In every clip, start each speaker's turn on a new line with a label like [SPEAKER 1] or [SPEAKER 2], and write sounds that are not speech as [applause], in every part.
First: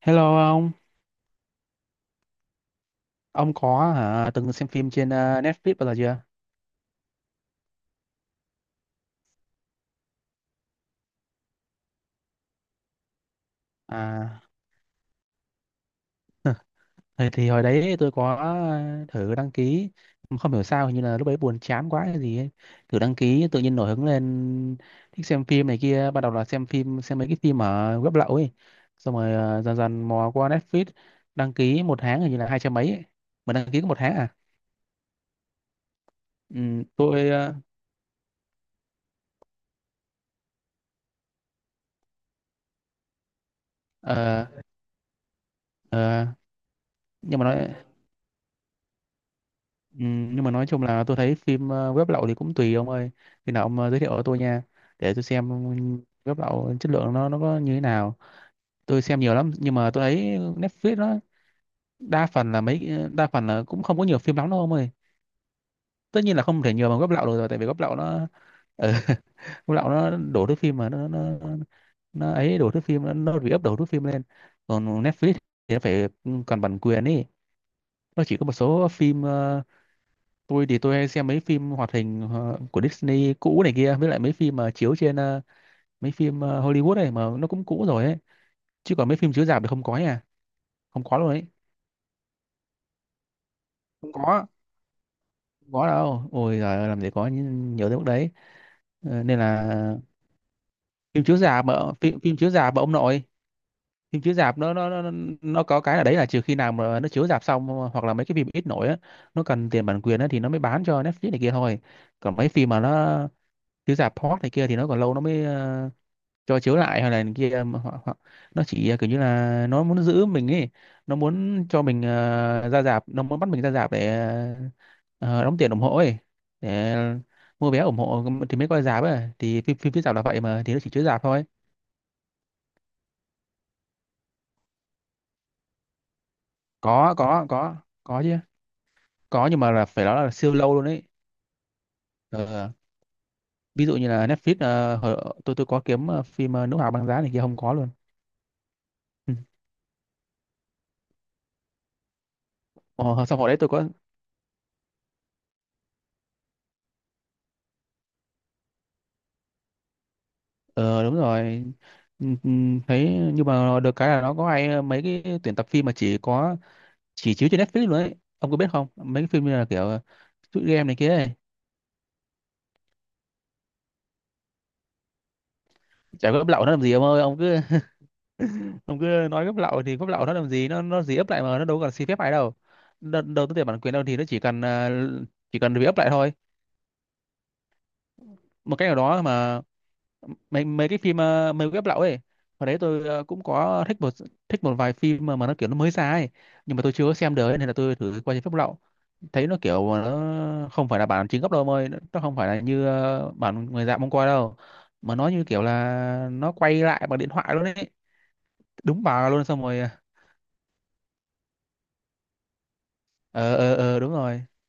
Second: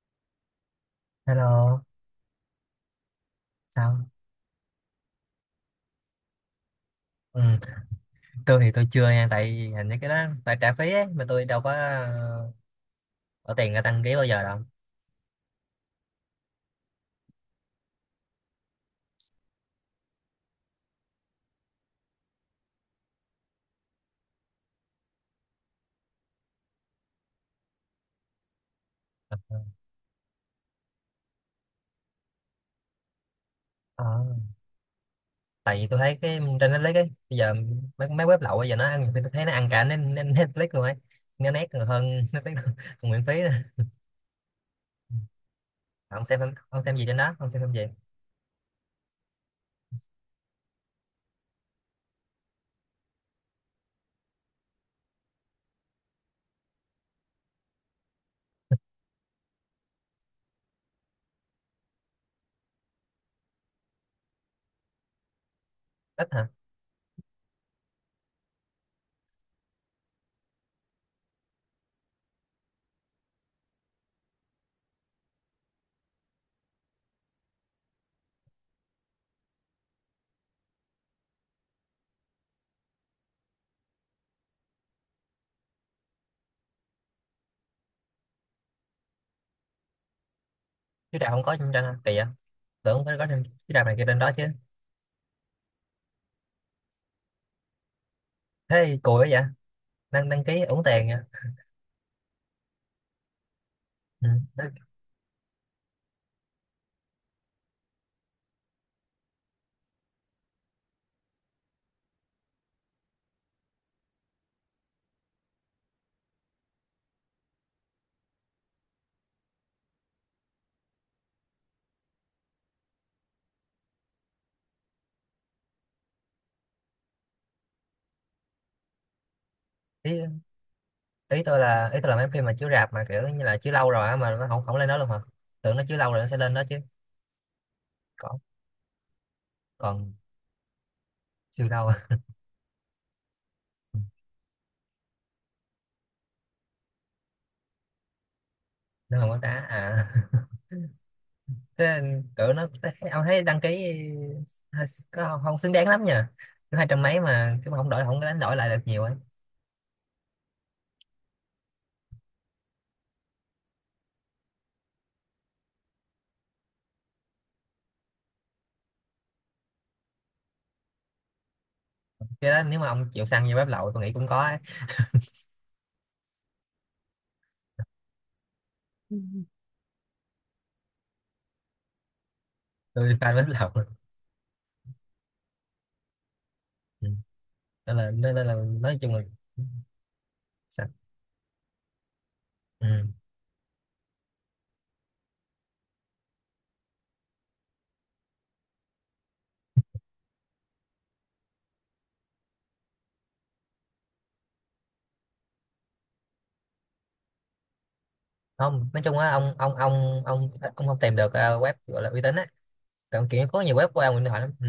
[SPEAKER 1] Hello
[SPEAKER 2] Hello,
[SPEAKER 1] ông có
[SPEAKER 2] sao?
[SPEAKER 1] hả, từng xem phim trên Netflix bao giờ chưa?
[SPEAKER 2] Ừ. Tôi thì tôi chưa nha, tại vì hình như cái đó phải trả phí ấy, mà tôi đâu có bỏ tiền ra đăng ký bao
[SPEAKER 1] À,
[SPEAKER 2] giờ đâu.
[SPEAKER 1] thì hồi đấy tôi có thử đăng ký, không hiểu sao hình như là lúc đấy buồn chán quá hay gì ấy. Thử đăng ký tự nhiên nổi hứng lên thích xem phim này kia, ban đầu là xem mấy cái phim ở web lậu ấy. Xong rồi dần dần mò qua Netflix, đăng ký một tháng hình như là hai trăm mấy ấy. Mà đăng ký có một
[SPEAKER 2] Ờ,
[SPEAKER 1] tháng à?
[SPEAKER 2] tại vì tôi thấy cái trên
[SPEAKER 1] Ừ,
[SPEAKER 2] Netflix ấy,
[SPEAKER 1] tôi
[SPEAKER 2] bây giờ mấy web lậu bây giờ nó ăn, nhiều khi tôi thấy nó ăn cả Netflix luôn ấy, nó nét còn hơn Netflix [laughs] còn miễn phí nữa.
[SPEAKER 1] ờ,
[SPEAKER 2] Ông
[SPEAKER 1] ờ,
[SPEAKER 2] xem ông xem gì trên đó?
[SPEAKER 1] nhưng mà
[SPEAKER 2] Ông xem phim
[SPEAKER 1] nó.
[SPEAKER 2] gì?
[SPEAKER 1] Ừ, nhưng mà nói chung là tôi thấy phim web lậu thì cũng tùy ông ơi, khi nào ông giới thiệu cho tôi nha, để tôi xem web lậu chất lượng nó có như thế nào. Tôi xem nhiều lắm nhưng mà tôi thấy Netflix nó đa phần là cũng không có nhiều phim lắm đâu ông ơi, tất
[SPEAKER 2] Ít
[SPEAKER 1] nhiên là
[SPEAKER 2] hả?
[SPEAKER 1] không thể nhiều bằng web lậu được rồi, tại vì web lậu nó ừ, [laughs] web lậu nó đổ thứ phim mà nó ấy, đổ thước phim nó re-up đổ thước phim lên. Còn Netflix thì nó phải còn bản quyền ý, nó chỉ có một số phim tôi thì tôi hay xem mấy phim hoạt hình của Disney cũ này kia, với lại mấy phim mà chiếu trên mấy phim Hollywood này mà nó cũng cũ rồi ấy. Chứ còn mấy phim chiếu rạp thì không có nha, không có
[SPEAKER 2] Chứ
[SPEAKER 1] luôn
[SPEAKER 2] trà không
[SPEAKER 1] ấy,
[SPEAKER 2] có trên trên hả? Kỳ vậy? Tưởng phải có trên chứ trà này kia
[SPEAKER 1] không
[SPEAKER 2] trên đó chứ.
[SPEAKER 1] có, không có đâu, ôi giời ơi, làm gì có nhiều tới mức đấy.
[SPEAKER 2] Thế thì cùi
[SPEAKER 1] Ờ,
[SPEAKER 2] quá
[SPEAKER 1] nên
[SPEAKER 2] vậy?
[SPEAKER 1] là
[SPEAKER 2] Đăng đăng ký uổng tiền
[SPEAKER 1] phim chiếu
[SPEAKER 2] vậy?
[SPEAKER 1] rạp mà, phim chiếu rạp mà ông nội, phim
[SPEAKER 2] Ừ.
[SPEAKER 1] chiếu rạp nó
[SPEAKER 2] Đăng
[SPEAKER 1] nó có cái là đấy là trừ khi nào mà nó chiếu rạp xong, hoặc là mấy cái phim ít nổi á, nó cần tiền bản quyền á thì nó mới bán cho Netflix này kia thôi. Còn mấy phim mà nó chiếu rạp hot này kia thì nó còn lâu nó mới cho chiếu lại hay là này kia, mà họ nó chỉ kiểu như là nó muốn giữ mình ấy, nó muốn cho mình ra rạp, nó muốn bắt mình ra rạp để ờ, đóng tiền ủng hộ ấy, để mua vé ủng hộ thì mới coi rạp ấy, thì phim phim phía rạp là vậy
[SPEAKER 2] ký,
[SPEAKER 1] mà, thì nó chỉ chiếu rạp
[SPEAKER 2] ý
[SPEAKER 1] thôi.
[SPEAKER 2] tôi là ý tôi là mấy phim mà chiếu rạp mà kiểu như là chiếu lâu rồi á mà nó không không lên đó luôn hả, tưởng nó chiếu lâu rồi nó sẽ lên đó chứ.
[SPEAKER 1] có có có có
[SPEAKER 2] còn
[SPEAKER 1] chứ, có, nhưng mà là phải
[SPEAKER 2] còn
[SPEAKER 1] nói là siêu lâu luôn ấy.
[SPEAKER 2] siêu đâu [laughs] à?
[SPEAKER 1] Ờ, ví dụ như là Netflix tôi có kiếm phim Nữ Hoàng Băng Giá này kia, không có luôn.
[SPEAKER 2] Nó không
[SPEAKER 1] Ừ.
[SPEAKER 2] có đá à. [laughs] Thế cỡ ông
[SPEAKER 1] Ờ, xong
[SPEAKER 2] thấy
[SPEAKER 1] hồi đấy
[SPEAKER 2] đăng
[SPEAKER 1] tôi
[SPEAKER 2] ký
[SPEAKER 1] có.
[SPEAKER 2] có không, không xứng đáng lắm nha, cứ hai trăm mấy mà cứ không đổi, không có đánh đổi lại được nhiều ấy.
[SPEAKER 1] Ờ đúng rồi. Ừ, ừ, thấy nhưng mà được cái là nó có hay mấy cái tuyển tập phim mà chỉ chiếu trên Netflix luôn ấy, ông có biết không, mấy cái phim như là kiểu shoot game này kia ấy.
[SPEAKER 2] Cái đó nếu mà ông chịu săn vô bếp lậu tôi nghĩ cũng có ấy.
[SPEAKER 1] Chả có gấp lậu nó làm gì ông ơi, ông cứ [laughs] ông cứ nói gấp lậu thì gấp lậu nó làm gì, nó gì ấp lại mà nó đâu cần xin phép ai đâu
[SPEAKER 2] Tôi
[SPEAKER 1] đâu
[SPEAKER 2] fan bếp
[SPEAKER 1] đầu tư tiền
[SPEAKER 2] lậu.
[SPEAKER 1] bản quyền đâu, thì nó chỉ cần bị ấp lại thôi,
[SPEAKER 2] Ừ, nên là
[SPEAKER 1] một cách nào
[SPEAKER 2] nói chung là
[SPEAKER 1] đó mà. Mấy mấy
[SPEAKER 2] sao?
[SPEAKER 1] cái phim mấy web lậu ấy, hồi đấy
[SPEAKER 2] Ừ,
[SPEAKER 1] tôi cũng có thích một vài phim mà nó kiểu nó mới ra ấy, nhưng mà tôi chưa có xem được ấy, nên là tôi thử qua trên phép lậu, thấy nó kiểu mà nó không phải là bản chính gốc đâu, mời nó không phải là như bản người dạng mong coi đâu, mà nó như kiểu là nó quay lại bằng điện thoại luôn ấy,
[SPEAKER 2] không, nói
[SPEAKER 1] đúng
[SPEAKER 2] chung
[SPEAKER 1] bà
[SPEAKER 2] á,
[SPEAKER 1] luôn.
[SPEAKER 2] ông
[SPEAKER 1] Xong rồi
[SPEAKER 2] không tìm được web gọi là uy tín á, còn kiểu có nhiều web
[SPEAKER 1] ờ
[SPEAKER 2] qua
[SPEAKER 1] đúng
[SPEAKER 2] điện thoại
[SPEAKER 1] rồi.
[SPEAKER 2] lắm. Ừ,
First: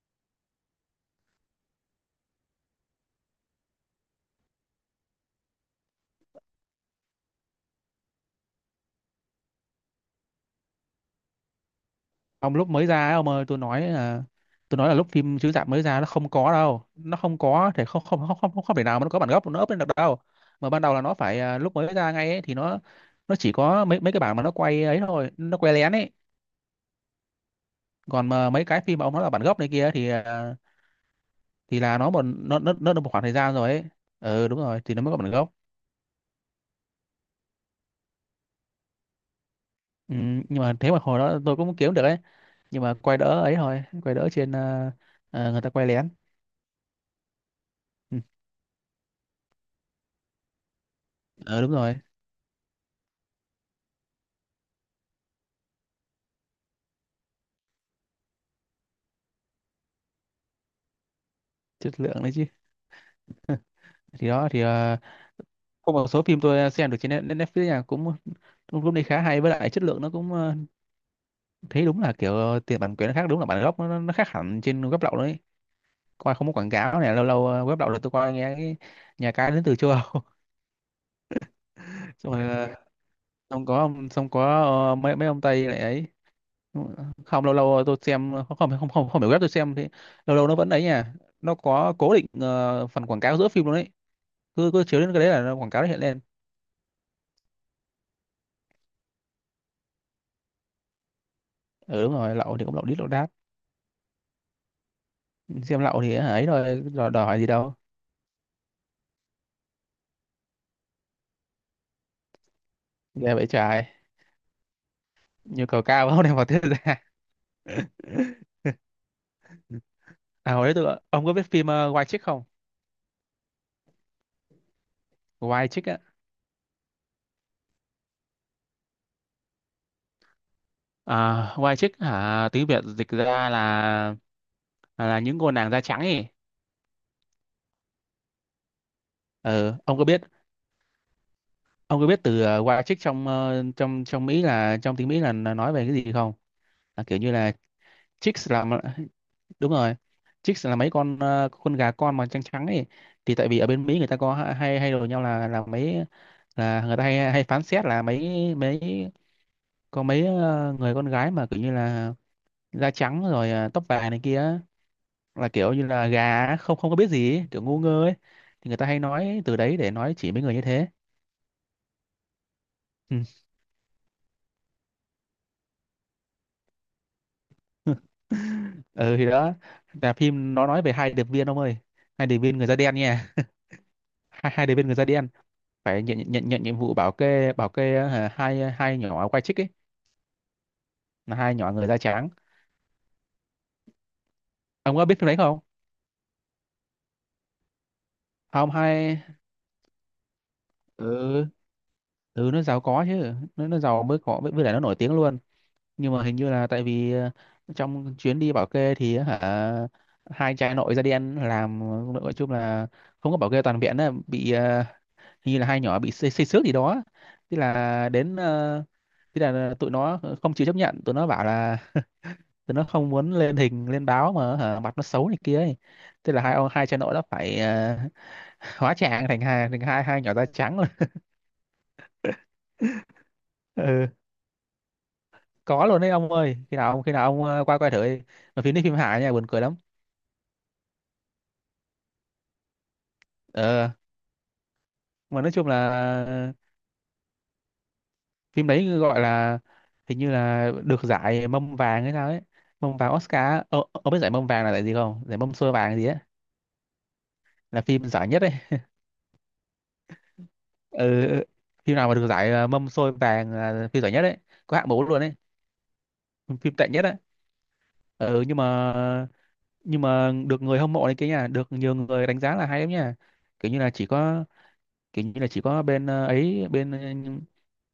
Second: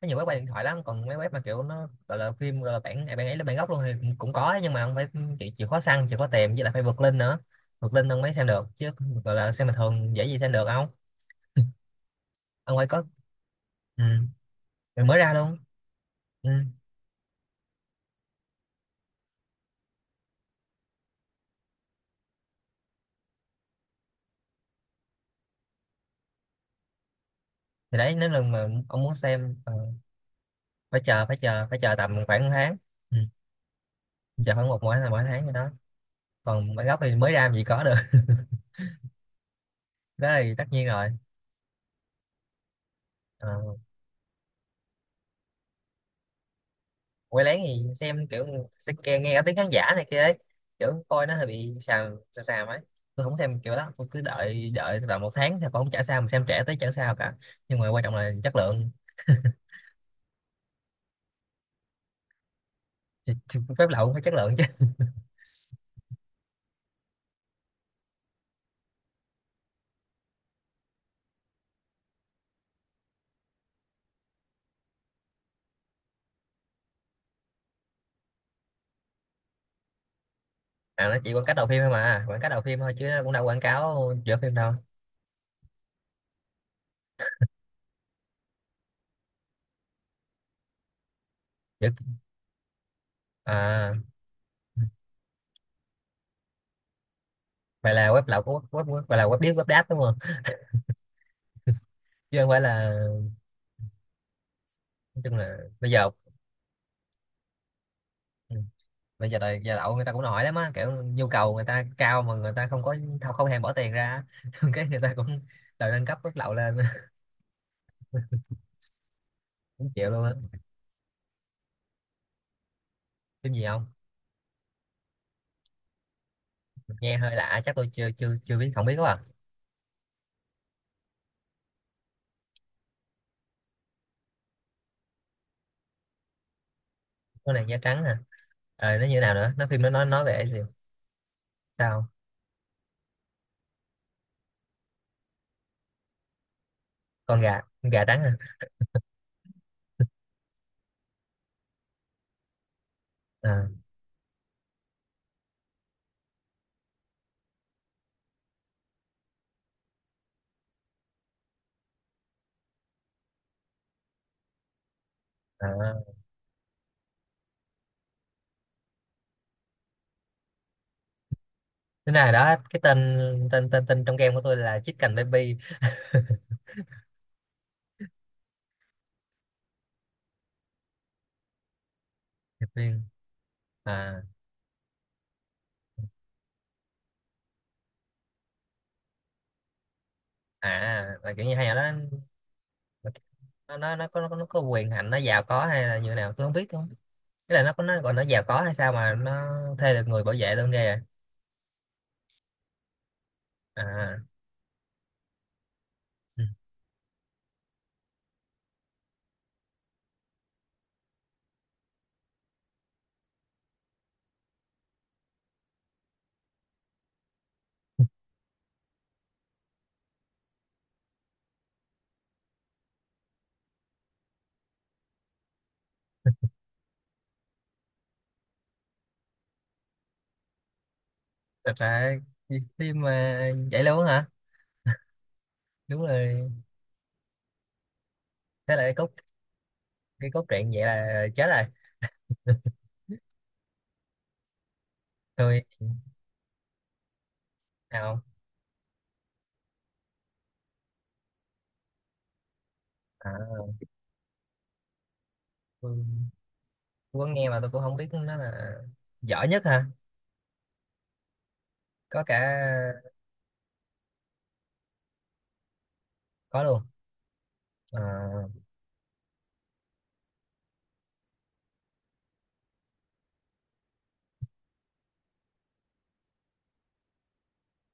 [SPEAKER 2] có nhiều web qua điện thoại lắm, còn mấy web mà kiểu nó gọi là phim gọi là bản bản ấy là bản gốc luôn thì cũng cũng có, nhưng mà không phải, chịu khó săn chịu khó tìm, với lại phải vượt link nữa, vượt link ông mới xem được chứ, gọi là xem bình thường dễ gì xem được, không.
[SPEAKER 1] Ông lúc
[SPEAKER 2] Ông phải
[SPEAKER 1] mới
[SPEAKER 2] có.
[SPEAKER 1] ra ấy, ông ơi, tôi nói
[SPEAKER 2] Ừ.
[SPEAKER 1] là tôi nói là
[SPEAKER 2] Rồi
[SPEAKER 1] lúc
[SPEAKER 2] mới ra
[SPEAKER 1] phim chiếu
[SPEAKER 2] luôn.
[SPEAKER 1] rạp mới ra nó không
[SPEAKER 2] Ừ,
[SPEAKER 1] có đâu, nó không có thể, không không không không không thể nào mà nó có bản gốc nó up lên được đâu, mà ban đầu là nó phải lúc mới ra ngay ấy, thì nó chỉ có mấy mấy cái bản mà nó quay ấy thôi, nó quay lén ấy.
[SPEAKER 2] thì đấy nếu
[SPEAKER 1] Còn mà
[SPEAKER 2] lần
[SPEAKER 1] mấy
[SPEAKER 2] mà
[SPEAKER 1] cái phim
[SPEAKER 2] ông
[SPEAKER 1] mà
[SPEAKER 2] muốn
[SPEAKER 1] ông nói là bản
[SPEAKER 2] xem,
[SPEAKER 1] gốc này kia thì
[SPEAKER 2] phải chờ
[SPEAKER 1] thì là nó
[SPEAKER 2] tầm
[SPEAKER 1] một
[SPEAKER 2] khoảng một
[SPEAKER 1] nó nó
[SPEAKER 2] tháng.
[SPEAKER 1] nó được một
[SPEAKER 2] Ừ,
[SPEAKER 1] khoảng thời gian rồi ấy. Ừ
[SPEAKER 2] chờ
[SPEAKER 1] đúng
[SPEAKER 2] khoảng một
[SPEAKER 1] rồi, thì
[SPEAKER 2] mỗi
[SPEAKER 1] nó mới có
[SPEAKER 2] mỗi
[SPEAKER 1] bản
[SPEAKER 2] tháng gì
[SPEAKER 1] gốc.
[SPEAKER 2] đó, còn bản gốc thì mới ra làm gì có được.
[SPEAKER 1] Ừ,
[SPEAKER 2] [laughs] Đó thì
[SPEAKER 1] nhưng
[SPEAKER 2] tất
[SPEAKER 1] mà
[SPEAKER 2] nhiên
[SPEAKER 1] thế mà
[SPEAKER 2] rồi.
[SPEAKER 1] hồi đó tôi cũng kiếm được ấy, nhưng mà quay đỡ ấy
[SPEAKER 2] Ờ,
[SPEAKER 1] thôi, quay đỡ trên người ta quay lén.
[SPEAKER 2] quay lén thì
[SPEAKER 1] Ừ,
[SPEAKER 2] xem kiểu nghe cả tiếng khán giả này kia ấy, kiểu coi nó hơi
[SPEAKER 1] ừ đúng
[SPEAKER 2] bị
[SPEAKER 1] rồi,
[SPEAKER 2] xàm xàm xàm ấy. Tôi không xem kiểu đó, tôi cứ đợi, vào một tháng thì còn không trả sao mà xem trẻ tới chả sao cả, nhưng mà quan trọng là chất lượng.
[SPEAKER 1] chất lượng đấy chứ.
[SPEAKER 2] Thì phép lậu cũng phải
[SPEAKER 1] Thì
[SPEAKER 2] chất
[SPEAKER 1] đó
[SPEAKER 2] lượng
[SPEAKER 1] thì
[SPEAKER 2] chứ.
[SPEAKER 1] có một số phim tôi xem được trên Netflix nha, cũng cũng cũng đi khá hay, với lại chất lượng nó cũng thấy đúng là kiểu tiền bản quyền nó khác, đúng là bản gốc nó khác hẳn trên web lậu đấy, coi không có quảng cáo này, lâu lâu web lậu là tôi coi nghe cái nhà cái đến từ châu Âu.
[SPEAKER 2] [laughs] À, nó chỉ quảng cáo đầu phim thôi,
[SPEAKER 1] [laughs]
[SPEAKER 2] mà
[SPEAKER 1] Xong
[SPEAKER 2] quảng
[SPEAKER 1] rồi
[SPEAKER 2] cáo đầu phim thôi chứ nó cũng đâu quảng
[SPEAKER 1] xong có ông-
[SPEAKER 2] cáo
[SPEAKER 1] xong
[SPEAKER 2] giữa phim
[SPEAKER 1] có
[SPEAKER 2] đâu.
[SPEAKER 1] ờ, mấy mấy ông Tây lại ấy, không lâu lâu tôi xem không không không không, không phải web tôi xem thì lâu lâu nó vẫn ấy nha, nó
[SPEAKER 2] Giữa,
[SPEAKER 1] có cố định phần quảng cáo giữa phim luôn đấy,
[SPEAKER 2] à,
[SPEAKER 1] cứ cứ chiếu đến cái đấy là nó quảng cáo, nó hiện lên.
[SPEAKER 2] vậy là web lậu của web, là web điếc web đáp đúng không?
[SPEAKER 1] Ừ đúng rồi,
[SPEAKER 2] Chứ không
[SPEAKER 1] lậu
[SPEAKER 2] phải
[SPEAKER 1] thì cũng lậu
[SPEAKER 2] là,
[SPEAKER 1] đít lậu đát,
[SPEAKER 2] nói chung là
[SPEAKER 1] xem
[SPEAKER 2] bây
[SPEAKER 1] lậu
[SPEAKER 2] giờ.
[SPEAKER 1] thì ấy rồi, đòi gì đâu.
[SPEAKER 2] Ừ, bây giờ đời giờ đậu người ta cũng hỏi lắm á, kiểu nhu cầu người ta cao mà người ta không có, không,
[SPEAKER 1] Ghê
[SPEAKER 2] không
[SPEAKER 1] vậy
[SPEAKER 2] hề bỏ
[SPEAKER 1] trời,
[SPEAKER 2] tiền ra. [laughs] Cái người ta cũng
[SPEAKER 1] nhu cầu
[SPEAKER 2] đòi nâng
[SPEAKER 1] cao
[SPEAKER 2] cấp
[SPEAKER 1] không
[SPEAKER 2] mức
[SPEAKER 1] đem vào
[SPEAKER 2] lậu
[SPEAKER 1] tiết
[SPEAKER 2] lên
[SPEAKER 1] ra.
[SPEAKER 2] [laughs]
[SPEAKER 1] [laughs]
[SPEAKER 2] cũng chịu luôn á.
[SPEAKER 1] À, hồi đấy tôi, ông có biết phim White Chick không,
[SPEAKER 2] Phim gì không?
[SPEAKER 1] White Chick á.
[SPEAKER 2] Nghe hơi lạ, chắc tôi chưa chưa chưa biết, không biết quá à.
[SPEAKER 1] À, White Chick hả, tiếng Việt dịch ra là những cô nàng da trắng ấy.
[SPEAKER 2] Con nàng da trắng hả? Ờ, nó như thế nào nữa, nó
[SPEAKER 1] Ừ,
[SPEAKER 2] phim nó
[SPEAKER 1] ông có biết
[SPEAKER 2] nói về cái gì?
[SPEAKER 1] ông có
[SPEAKER 2] Sao?
[SPEAKER 1] biết từ White Chick trong ờ, trong trong Mỹ, trong tiếng Mỹ là nói về cái gì không, là kiểu như
[SPEAKER 2] Con
[SPEAKER 1] là
[SPEAKER 2] gà, con gà trắng hả?
[SPEAKER 1] chicks là, đúng rồi, chicks là mấy con con gà con mà trắng trắng ấy. Thì tại vì ở
[SPEAKER 2] À,
[SPEAKER 1] bên Mỹ người ta có ha- hay hay đồn nhau là mấy là, người ta hay hay phán xét là mấy mấy có mấy người con gái mà kiểu như là da trắng rồi, tóc vàng này kia á, là kiểu như là
[SPEAKER 2] à.
[SPEAKER 1] gà á, không không có biết gì ấy, kiểu ngu ngơ ấy, thì người ta hay nói từ đấy để nói chỉ mấy người như thế.
[SPEAKER 2] Thế nào đó cái tên
[SPEAKER 1] Ừ.
[SPEAKER 2] tên tên tên trong game của tôi là Chicken Baby.
[SPEAKER 1] [laughs] Ừ, thì đó, là phim nó nói về hai điệp viên ông ơi, hai điệp viên
[SPEAKER 2] Điệp
[SPEAKER 1] người da đen
[SPEAKER 2] viên.
[SPEAKER 1] nha.
[SPEAKER 2] À.
[SPEAKER 1] [laughs] hai hai điệp viên người da đen phải nhận nhận nhận nhiệm vụ bảo kê, hai nhỏ quay chích ấy,
[SPEAKER 2] À, là
[SPEAKER 1] là
[SPEAKER 2] kiểu như
[SPEAKER 1] hai
[SPEAKER 2] hay
[SPEAKER 1] nhỏ
[SPEAKER 2] là đó,
[SPEAKER 1] người da trắng.
[SPEAKER 2] nó có, quyền
[SPEAKER 1] Ông có
[SPEAKER 2] hành,
[SPEAKER 1] biết
[SPEAKER 2] nó
[SPEAKER 1] phim đấy
[SPEAKER 2] giàu
[SPEAKER 1] không?
[SPEAKER 2] có hay là như nào tôi không biết. Thế là nó có, nó gọi nó giàu có
[SPEAKER 1] Không,
[SPEAKER 2] hay sao mà
[SPEAKER 1] hai,
[SPEAKER 2] nó thuê được người bảo vệ luôn, ghê vậy?
[SPEAKER 1] ừ, ừ, nó giàu có chứ, nó giàu
[SPEAKER 2] À,
[SPEAKER 1] mới có, với lại nó nổi tiếng luôn. Nhưng mà hình
[SPEAKER 2] ừ,
[SPEAKER 1] như là tại vì trong chuyến đi bảo kê thì hả, hai trai nội da đen làm, nói chung là không có bảo kê toàn viện á, bị hình như là hai nhỏ bị xây xước gì đó. Tức là tức là tụi nó không chịu chấp nhận, tụi nó bảo là, thì nó không muốn lên hình lên báo mà hả, mặt nó xấu này kia ấy. Thế là hai cha nội đã phải [laughs] hóa trang thành hai hai nhỏ da trắng rồi.
[SPEAKER 2] thật ra phim mà vậy
[SPEAKER 1] [laughs]
[SPEAKER 2] luôn
[SPEAKER 1] Ừ,
[SPEAKER 2] hả?
[SPEAKER 1] có luôn
[SPEAKER 2] Đúng
[SPEAKER 1] đấy ông
[SPEAKER 2] rồi.
[SPEAKER 1] ơi, khi nào ông qua coi thử đi, mà phim
[SPEAKER 2] Thế là
[SPEAKER 1] đấy
[SPEAKER 2] cái
[SPEAKER 1] phim
[SPEAKER 2] cốt,
[SPEAKER 1] hài nha, buồn cười lắm.
[SPEAKER 2] cái cốt truyện vậy là chết rồi.
[SPEAKER 1] ờ mà nói
[SPEAKER 2] Tôi
[SPEAKER 1] chung là ờ,
[SPEAKER 2] nào,
[SPEAKER 1] phim đấy gọi là, hình như là được giải mâm vàng hay sao ấy, mâm vàng
[SPEAKER 2] à,
[SPEAKER 1] Oscar á. Ờ, ông biết giải mâm vàng là giải gì không, giải mâm xôi
[SPEAKER 2] tôi,
[SPEAKER 1] vàng gì ấy,
[SPEAKER 2] tôi có nghe mà tôi
[SPEAKER 1] là
[SPEAKER 2] cũng không
[SPEAKER 1] phim
[SPEAKER 2] biết
[SPEAKER 1] giải
[SPEAKER 2] nó
[SPEAKER 1] nhất đấy.
[SPEAKER 2] là giỏi nhất hả?
[SPEAKER 1] Ừ, ừ, ừ. Phim nào mà
[SPEAKER 2] Có
[SPEAKER 1] được
[SPEAKER 2] cả
[SPEAKER 1] giải mâm xôi vàng là phim giải nhất đấy, có hạng mũ luôn đấy,
[SPEAKER 2] có
[SPEAKER 1] phim
[SPEAKER 2] luôn.
[SPEAKER 1] tệ nhất á. Ừ,
[SPEAKER 2] À,
[SPEAKER 1] nhưng mà được người hâm mộ này kia nha, được nhiều người đánh giá là hay lắm nha, kiểu như là chỉ có kiểu như là chỉ có bên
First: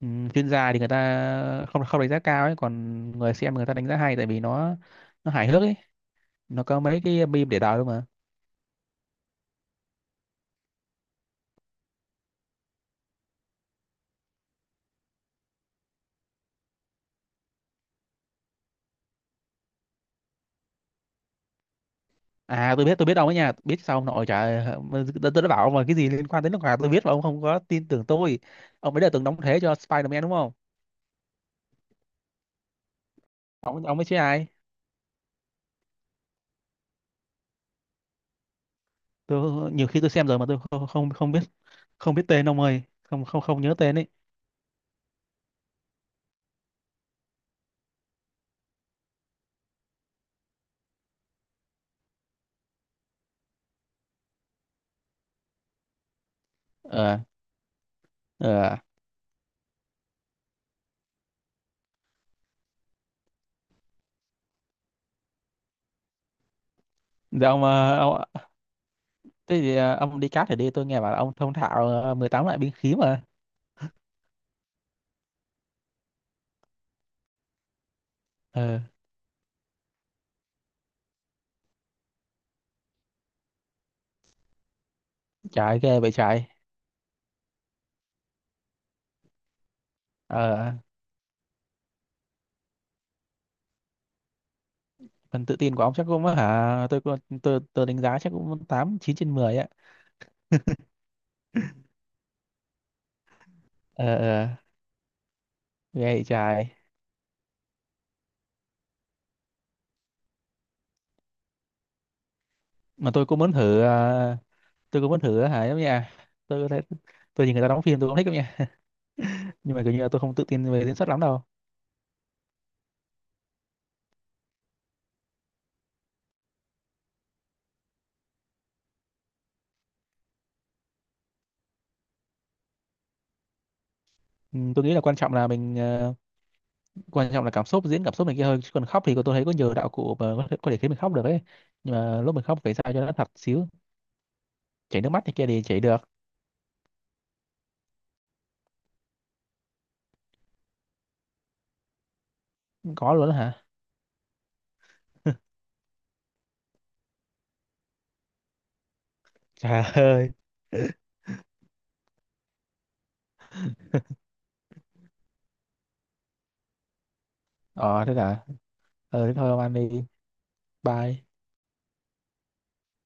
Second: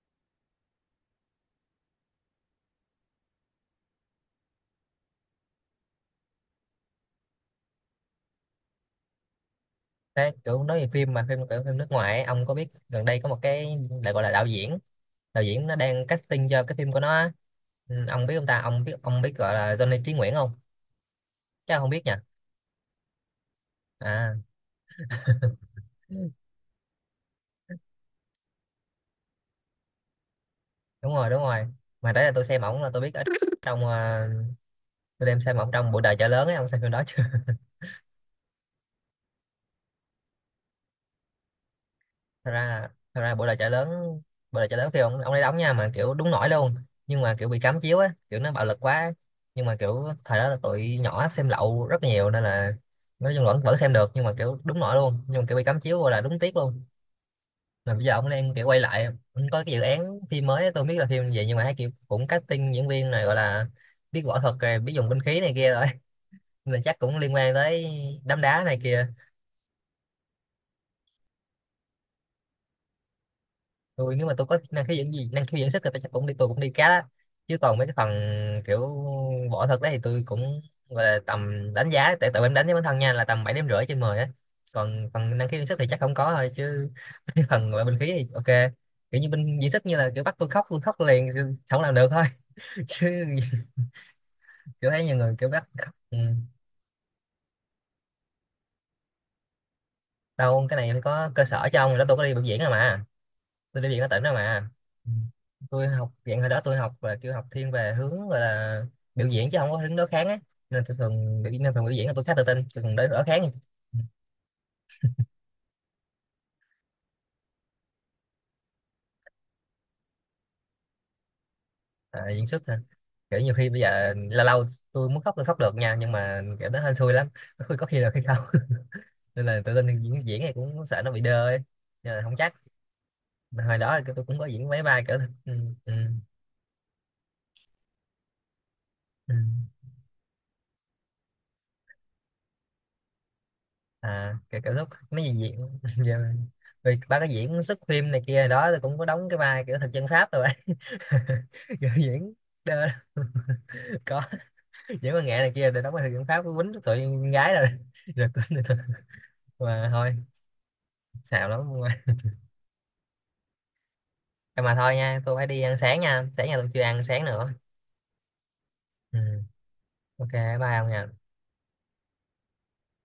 [SPEAKER 1] ừ, chuyên gia thì người ta không không đánh giá cao ấy, còn người xem người ta đánh giá hay tại vì nó hài hước ấy, nó có mấy cái meme để đời luôn mà.
[SPEAKER 2] thế kiểu nói về phim, mà phim kiểu phim nước ngoài ấy, ông có biết gần đây có một cái lại gọi là đạo diễn nó đang casting cho cái phim của nó á. Ừ, ông biết, ông biết gọi là Johnny Trí Nguyễn không? Chắc ông không biết nhỉ?
[SPEAKER 1] À tôi biết ông ấy nha, biết sao ông nội
[SPEAKER 2] À
[SPEAKER 1] trời ơi, tôi đã bảo ông là cái gì liên quan đến nước ngoài tôi biết mà ông không có tin tưởng tôi. Ông ấy đã từng đóng thế cho Spider-Man đúng không,
[SPEAKER 2] đúng rồi, đúng rồi, mà đấy là tôi xem ổng là tôi biết ở
[SPEAKER 1] ông
[SPEAKER 2] trong,
[SPEAKER 1] ông ấy chứ ai.
[SPEAKER 2] tôi đem xem ổng trong bộ đời chợ lớn ấy, ông xem phim đó chưa?
[SPEAKER 1] Tôi nhiều khi tôi xem rồi mà tôi không không không biết, không biết
[SPEAKER 2] [laughs]
[SPEAKER 1] tên
[SPEAKER 2] thật
[SPEAKER 1] ông ơi,
[SPEAKER 2] ra Thật
[SPEAKER 1] không
[SPEAKER 2] ra
[SPEAKER 1] không
[SPEAKER 2] bộ đời
[SPEAKER 1] không
[SPEAKER 2] chợ
[SPEAKER 1] nhớ
[SPEAKER 2] lớn,
[SPEAKER 1] tên ấy.
[SPEAKER 2] khi ông ấy đóng nha, mà kiểu đúng nổi luôn, nhưng mà kiểu bị cấm chiếu á, kiểu nó bạo lực quá ấy. Nhưng mà kiểu thời đó là tụi nhỏ xem lậu rất là nhiều, nên là nói chung vẫn vẫn xem được, nhưng mà kiểu đúng nổi luôn, nhưng mà kiểu bị cấm chiếu vô là đúng tiếc luôn.
[SPEAKER 1] ờ
[SPEAKER 2] Mà bây giờ ông đang kiểu
[SPEAKER 1] ờ
[SPEAKER 2] quay lại, ông có cái dự án phim mới á, tôi không biết là phim gì, nhưng mà thấy kiểu cũng casting diễn viên này, gọi là biết võ thuật rồi biết dùng binh khí này kia rồi, nên là chắc cũng liên
[SPEAKER 1] Thì
[SPEAKER 2] quan
[SPEAKER 1] ông,
[SPEAKER 2] tới
[SPEAKER 1] ông
[SPEAKER 2] đám đá này kìa.
[SPEAKER 1] thế thì ông đi cát thì đi, tôi nghe bảo là ông thông thạo 18 loại binh khí mà.
[SPEAKER 2] Tôi nếu mà tôi có năng khiếu dưỡng gì, năng khiếu dưỡng sức thì tôi chắc cũng đi, tôi cũng đi cá đó. Chứ còn mấy cái phần
[SPEAKER 1] ờ
[SPEAKER 2] kiểu võ thuật đấy thì tôi cũng gọi là tầm đánh giá tại tự em đánh với bản thân nha là tầm 7,5/10 á, còn phần năng khiếu dưỡng
[SPEAKER 1] Trời
[SPEAKER 2] sức thì
[SPEAKER 1] ghê
[SPEAKER 2] chắc
[SPEAKER 1] vậy
[SPEAKER 2] không có
[SPEAKER 1] trái.
[SPEAKER 2] thôi chứ. [laughs] Cái phần gọi là binh khí thì ok, kiểu như binh dưỡng sức, như là kiểu bắt
[SPEAKER 1] ờ
[SPEAKER 2] tôi khóc liền chứ không làm được thôi. [laughs] Chứ kiểu thấy nhiều người
[SPEAKER 1] Phần
[SPEAKER 2] kiểu
[SPEAKER 1] tự
[SPEAKER 2] bắt
[SPEAKER 1] tin của ông
[SPEAKER 2] khóc.
[SPEAKER 1] chắc
[SPEAKER 2] Ừ,
[SPEAKER 1] cũng hả, tôi đánh giá chắc cũng tám chín trên 10 á.
[SPEAKER 2] đâu cái này có cơ sở cho ông đó, tôi có đi biểu diễn rồi mà, tôi đi viện
[SPEAKER 1] ờ
[SPEAKER 2] ở tỉnh đâu
[SPEAKER 1] ờ
[SPEAKER 2] mà. Ừ, tôi
[SPEAKER 1] Ghê
[SPEAKER 2] học
[SPEAKER 1] vậy
[SPEAKER 2] viện hồi đó,
[SPEAKER 1] trời.
[SPEAKER 2] tôi học và kêu học thiên về hướng, gọi là biểu diễn chứ không có hướng đối kháng á, nên tôi thường biểu, nên phần biểu diễn là tôi khá tự tin, tôi còn đối
[SPEAKER 1] Mà
[SPEAKER 2] đối kháng. Ừ,
[SPEAKER 1] tôi cũng muốn thử hả, giống như tôi thấy tôi nhìn người ta đóng phim tôi cũng thích lắm nha, nhưng mà kiểu như là tôi không tự tin về diễn xuất lắm đâu.
[SPEAKER 2] à, diễn xuất hả? Kiểu nhiều khi bây giờ lâu lâu tôi muốn khóc tôi khóc được nha, nhưng mà kiểu đó hên xui lắm, có khi được hay không [laughs] nên là tự tin diễn diễn này cũng sợ nó bị đơ ấy, nên là không chắc. Mà hồi đó tôi cũng có
[SPEAKER 1] Ừ,
[SPEAKER 2] diễn mấy
[SPEAKER 1] tôi nghĩ là
[SPEAKER 2] vai
[SPEAKER 1] quan
[SPEAKER 2] kiểu.
[SPEAKER 1] trọng là
[SPEAKER 2] Ừ,
[SPEAKER 1] mình
[SPEAKER 2] ừ,
[SPEAKER 1] quan trọng là cảm xúc, diễn cảm xúc này kia hơn, chứ còn khóc thì tôi
[SPEAKER 2] ừ.
[SPEAKER 1] thấy có nhiều đạo cụ mà có thể khiến mình khóc được ấy. Nhưng mà lúc mình khóc phải sao cho nó thật xíu,
[SPEAKER 2] À kiểu lúc
[SPEAKER 1] chảy nước mắt
[SPEAKER 2] mấy
[SPEAKER 1] này
[SPEAKER 2] gì
[SPEAKER 1] kia thì chảy
[SPEAKER 2] diễn
[SPEAKER 1] được.
[SPEAKER 2] [laughs] giờ mình- vì ba cái diễn xuất phim này kia đó, tôi cũng có đóng cái vai kiểu thực dân Pháp rồi. [laughs] Giờ diễn đơ
[SPEAKER 1] Có
[SPEAKER 2] [laughs] lắm.
[SPEAKER 1] luôn đó hả.
[SPEAKER 2] Có diễn văn nghệ
[SPEAKER 1] [laughs]
[SPEAKER 2] này kia để đóng vai thực dân Pháp cứ quýnh tụi con gái rồi [laughs] rồi quýnh rồi.
[SPEAKER 1] Trời
[SPEAKER 2] Mà thôi,
[SPEAKER 1] ơi.
[SPEAKER 2] xạo lắm, mà thôi nha, tôi phải đi ăn sáng nha, sáng nhà tôi chưa ăn sáng nữa.
[SPEAKER 1] Ờ thế cả
[SPEAKER 2] Ừ,
[SPEAKER 1] ờ Thế thôi ông ăn đi,
[SPEAKER 2] ok, bye ông
[SPEAKER 1] bye.
[SPEAKER 2] nha.